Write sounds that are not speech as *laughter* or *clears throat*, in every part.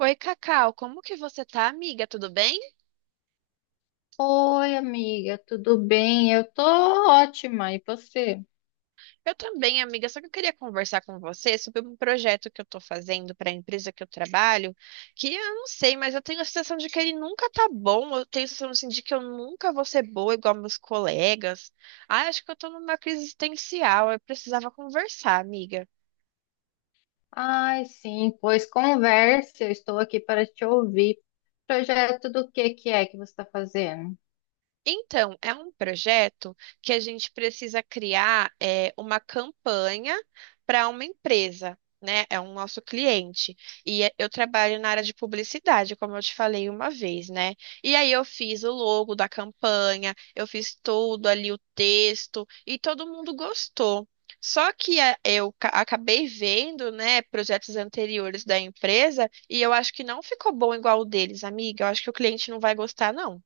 Oi, Cacau, como que você tá, amiga? Tudo bem? Oi, amiga, tudo bem? Eu tô ótima, e você? Eu também, amiga, só que eu queria conversar com você sobre um projeto que eu tô fazendo para a empresa que eu trabalho, que eu não sei, mas eu tenho a sensação de que ele nunca tá bom, eu tenho a sensação assim, de que eu nunca vou ser boa igual meus colegas. Ah, acho que eu tô numa crise existencial, eu precisava conversar, amiga. Ai, sim, pois converse, eu estou aqui para te ouvir. Projeto do que é que você está fazendo? Então, é um projeto que a gente precisa criar é, uma campanha para uma empresa, né? É um nosso cliente. Eu trabalho na área de publicidade, como eu te falei uma vez, né? E aí eu fiz o logo da campanha, eu fiz tudo ali, o texto, e todo mundo gostou. Só que é, eu acabei vendo, né, projetos anteriores da empresa e eu acho que não ficou bom igual o deles, amiga. Eu acho que o cliente não vai gostar, não.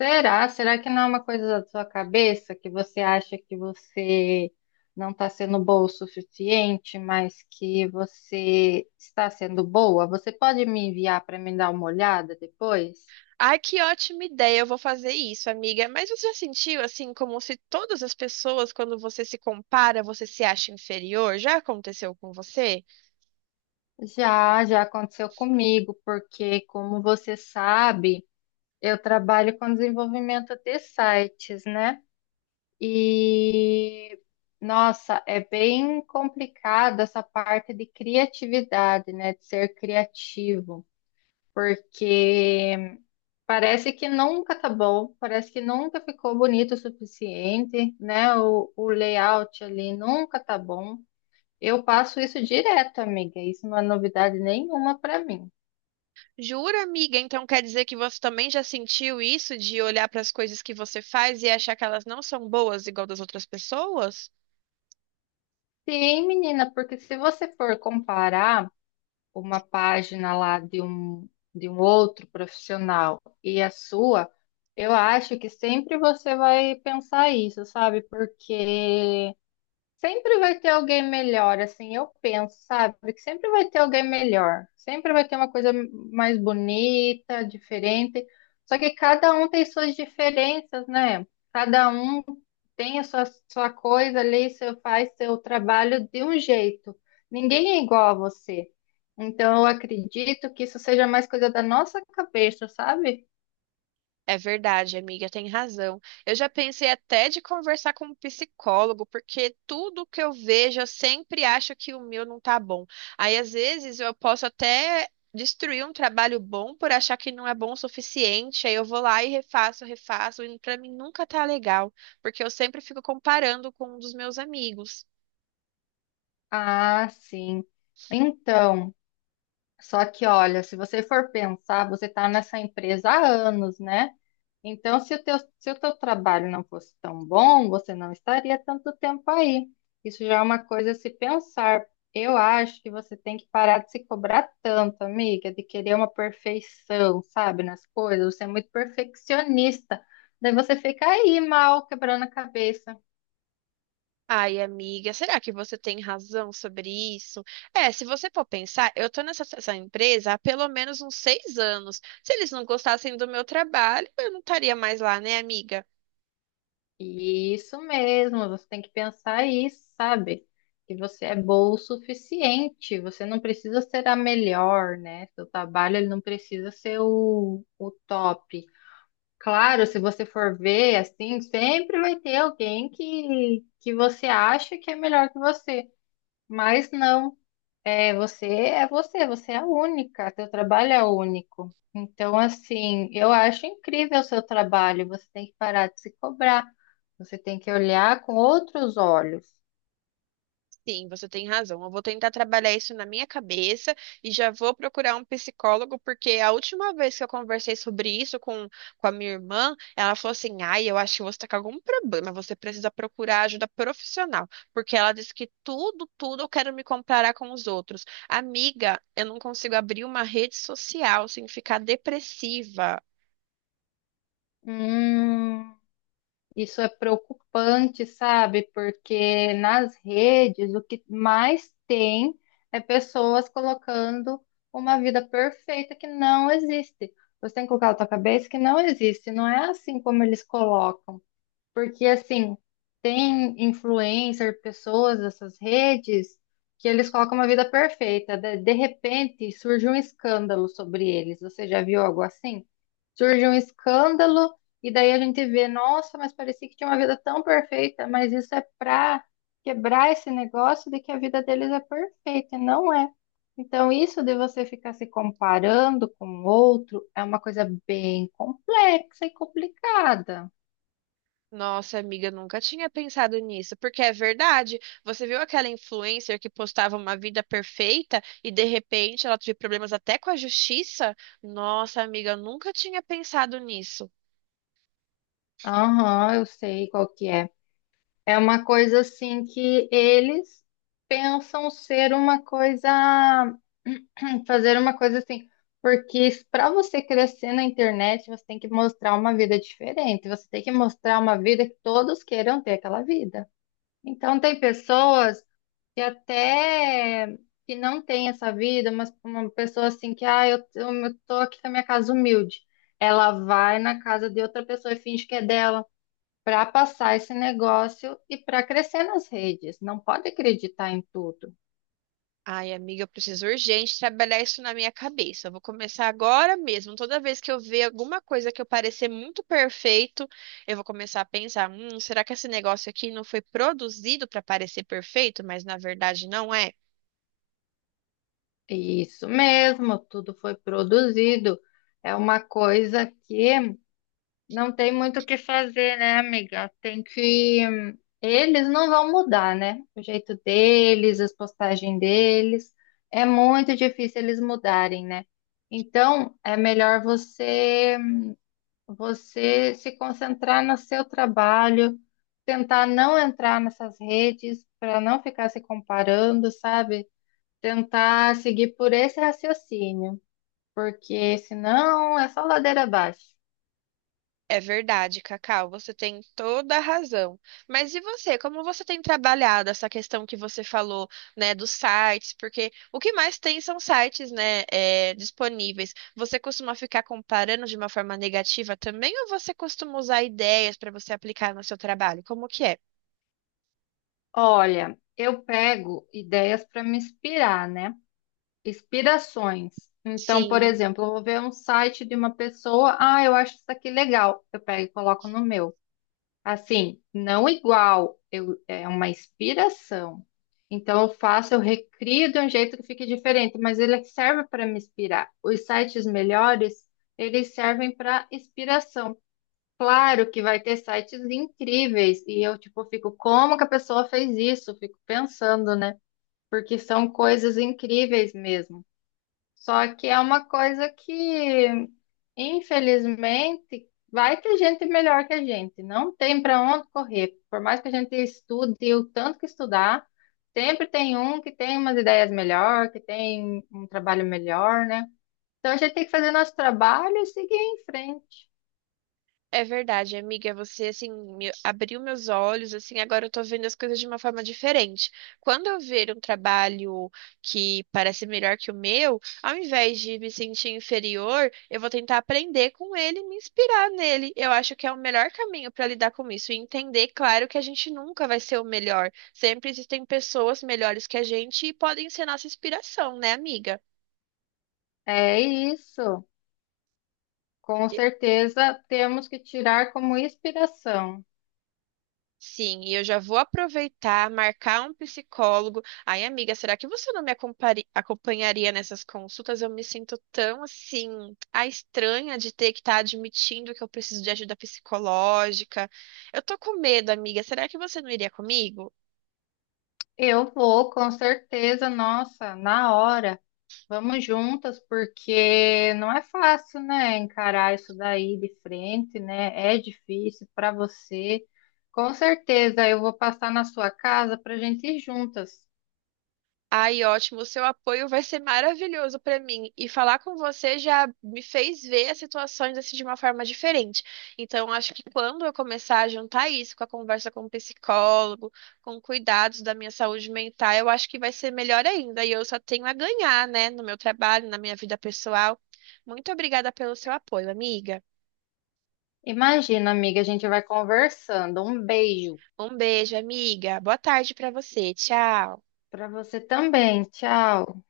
Será? Será que não é uma coisa da sua cabeça que você acha que você não está sendo boa o suficiente, mas que você está sendo boa? Você pode me enviar para me dar uma olhada depois? Ai, que ótima ideia, eu vou fazer isso, amiga. Mas você já sentiu assim, como se todas as pessoas, quando você se compara, você se acha inferior? Já aconteceu com você? Já aconteceu comigo, porque como você sabe. Eu trabalho com desenvolvimento de sites, né? E nossa, é bem complicado essa parte de criatividade, né? De ser criativo, porque parece que nunca tá bom, parece que nunca ficou bonito o suficiente, né? O layout ali nunca tá bom. Eu passo isso direto, amiga. Isso não é novidade nenhuma para mim. Jura, amiga? Então quer dizer que você também já sentiu isso de olhar para as coisas que você faz e achar que elas não são boas igual das outras pessoas? Sim, menina, porque se você for comparar uma página lá de um outro profissional e a sua, eu acho que sempre você vai pensar isso, sabe? Porque sempre vai ter alguém melhor, assim, eu penso, sabe? Que sempre vai ter alguém melhor. Sempre vai ter uma coisa mais bonita, diferente. Só que cada um tem suas diferenças, né? Cada um tem a sua coisa ali, seu, faz seu trabalho de um jeito. Ninguém é igual a você. Então, eu acredito que isso seja mais coisa da nossa cabeça, sabe? É verdade, amiga, tem razão. Eu já pensei até de conversar com um psicólogo, porque tudo que eu vejo, eu sempre acho que o meu não tá bom. Aí, às vezes, eu posso até destruir um trabalho bom por achar que não é bom o suficiente. Aí eu vou lá e refaço, refaço, e pra mim nunca tá legal, porque eu sempre fico comparando com um dos meus amigos. Ah, sim. Então. Só que, olha, se você for pensar, você está nessa empresa há anos, né? Então, se o teu trabalho não fosse tão bom, você não estaria tanto tempo aí. Isso já é uma coisa a se pensar. Eu acho que você tem que parar de se cobrar tanto, amiga, de querer uma perfeição, sabe, nas coisas. Você é muito perfeccionista. Daí você fica aí mal, quebrando a cabeça. Ai, amiga, será que você tem razão sobre isso? É, se você for pensar, eu tô nessa essa empresa há pelo menos uns 6 anos. Se eles não gostassem do meu trabalho, eu não estaria mais lá, né, amiga? Isso mesmo, você tem que pensar isso, sabe? Que você é bom o suficiente, você não precisa ser a melhor, né? Seu trabalho ele não precisa ser o top. Claro, se você for ver, assim, sempre vai ter alguém que você acha que é melhor que você, mas não. É você, você é única, teu trabalho é único. Então, assim, eu acho incrível o seu trabalho, você tem que parar de se cobrar, você tem que olhar com outros olhos. Sim, você tem razão. Eu vou tentar trabalhar isso na minha cabeça e já vou procurar um psicólogo, porque a última vez que eu conversei sobre isso com a minha irmã, ela falou assim: ai, eu acho que você está com algum problema, você precisa procurar ajuda profissional, porque ela disse que tudo eu quero me comparar com os outros. Amiga, eu não consigo abrir uma rede social sem ficar depressiva. Hum, isso é preocupante, sabe? Porque nas redes o que mais tem é pessoas colocando uma vida perfeita que não existe. Você tem que colocar na tua cabeça que não existe, não é assim como eles colocam. Porque, assim, tem influencer, pessoas dessas redes, que eles colocam uma vida perfeita. De repente, surge um escândalo sobre eles. Você já viu algo assim? Surge um escândalo, e daí a gente vê, nossa, mas parecia que tinha uma vida tão perfeita, mas isso é pra quebrar esse negócio de que a vida deles é perfeita, e não é. Então, isso de você ficar se comparando com o outro é uma coisa bem complexa e complicada. Nossa, amiga, nunca tinha pensado nisso, porque é verdade. Você viu aquela influencer que postava uma vida perfeita e de repente ela teve problemas até com a justiça? Nossa, amiga, eu nunca tinha pensado nisso. Aham, eu sei qual que é. É uma coisa assim que eles pensam ser uma coisa, *clears throat* fazer uma coisa assim, porque para você crescer na internet, você tem que mostrar uma vida diferente, você tem que mostrar uma vida que todos queiram ter aquela vida. Então tem pessoas que até que não têm essa vida, mas uma pessoa assim que, ah, eu tô aqui com a minha casa humilde. Ela vai na casa de outra pessoa e finge que é dela para passar esse negócio e para crescer nas redes. Não pode acreditar em tudo. Ai, amiga, eu preciso urgente trabalhar isso na minha cabeça. Eu vou começar agora mesmo. Toda vez que eu ver alguma coisa que eu parecer muito perfeito, eu vou começar a pensar: será que esse negócio aqui não foi produzido para parecer perfeito, mas na verdade não é? É isso mesmo, tudo foi produzido. É uma coisa que não tem muito o que fazer, né, amiga? Tem que. Eles não vão mudar, né? O jeito deles, as postagens deles. É muito difícil eles mudarem, né? Então, é melhor você se concentrar no seu trabalho, tentar não entrar nessas redes para não ficar se comparando, sabe? Tentar seguir por esse raciocínio, porque senão é só ladeira abaixo. É verdade, Cacau, você tem toda a razão. Mas e você, como você tem trabalhado essa questão que você falou, né, dos sites? Porque o que mais tem são sites, né, é, disponíveis. Você costuma ficar comparando de uma forma negativa também, ou você costuma usar ideias para você aplicar no seu trabalho? Como que é? Olha, eu pego ideias para me inspirar, né? Inspirações. Então, por Sim. exemplo, eu vou ver um site de uma pessoa, ah, eu acho isso aqui legal, eu pego e coloco no meu. Assim, não igual, eu, é uma inspiração. Então, eu faço, eu recrio de um jeito que fique diferente, mas ele serve para me inspirar. Os sites melhores, eles servem para inspiração. Claro que vai ter sites incríveis, e eu, tipo, fico, como que a pessoa fez isso? Fico pensando, né? Porque são coisas incríveis mesmo. Só que é uma coisa que, infelizmente, vai ter gente melhor que a gente. Não tem para onde correr. Por mais que a gente estude o tanto que estudar, sempre tem um que tem umas ideias melhor, que tem um trabalho melhor, né? Então a gente tem que fazer nosso trabalho e seguir em frente. É verdade, amiga, você assim me abriu meus olhos, assim, agora eu tô vendo as coisas de uma forma diferente. Quando eu ver um trabalho que parece melhor que o meu, ao invés de me sentir inferior, eu vou tentar aprender com ele e me inspirar nele. Eu acho que é o melhor caminho para lidar com isso e entender, claro, que a gente nunca vai ser o melhor. Sempre existem pessoas melhores que a gente e podem ser nossa inspiração, né, amiga? É isso. Com certeza temos que tirar como inspiração. Sim, e eu já vou aproveitar, marcar um psicólogo. Ai, amiga, será que você não me acompanharia nessas consultas? Eu me sinto tão assim, a estranha de ter que estar admitindo que eu preciso de ajuda psicológica. Eu tô com medo, amiga. Será que você não iria comigo? Eu vou, com certeza, nossa, na hora. Vamos juntas, porque não é fácil, né, encarar isso daí de frente, né? É difícil para você. Com certeza, eu vou passar na sua casa para a gente ir juntas. Ai, ótimo, o seu apoio vai ser maravilhoso para mim. E falar com você já me fez ver as situações assim de uma forma diferente. Então, acho que quando eu começar a juntar isso com a conversa com o psicólogo, com cuidados da minha saúde mental, eu acho que vai ser melhor ainda. E eu só tenho a ganhar, né, no meu trabalho, na minha vida pessoal. Muito obrigada pelo seu apoio, amiga. Imagina, amiga, a gente vai conversando. Um beijo Um beijo, amiga. Boa tarde para você. Tchau. para você também. Tchau.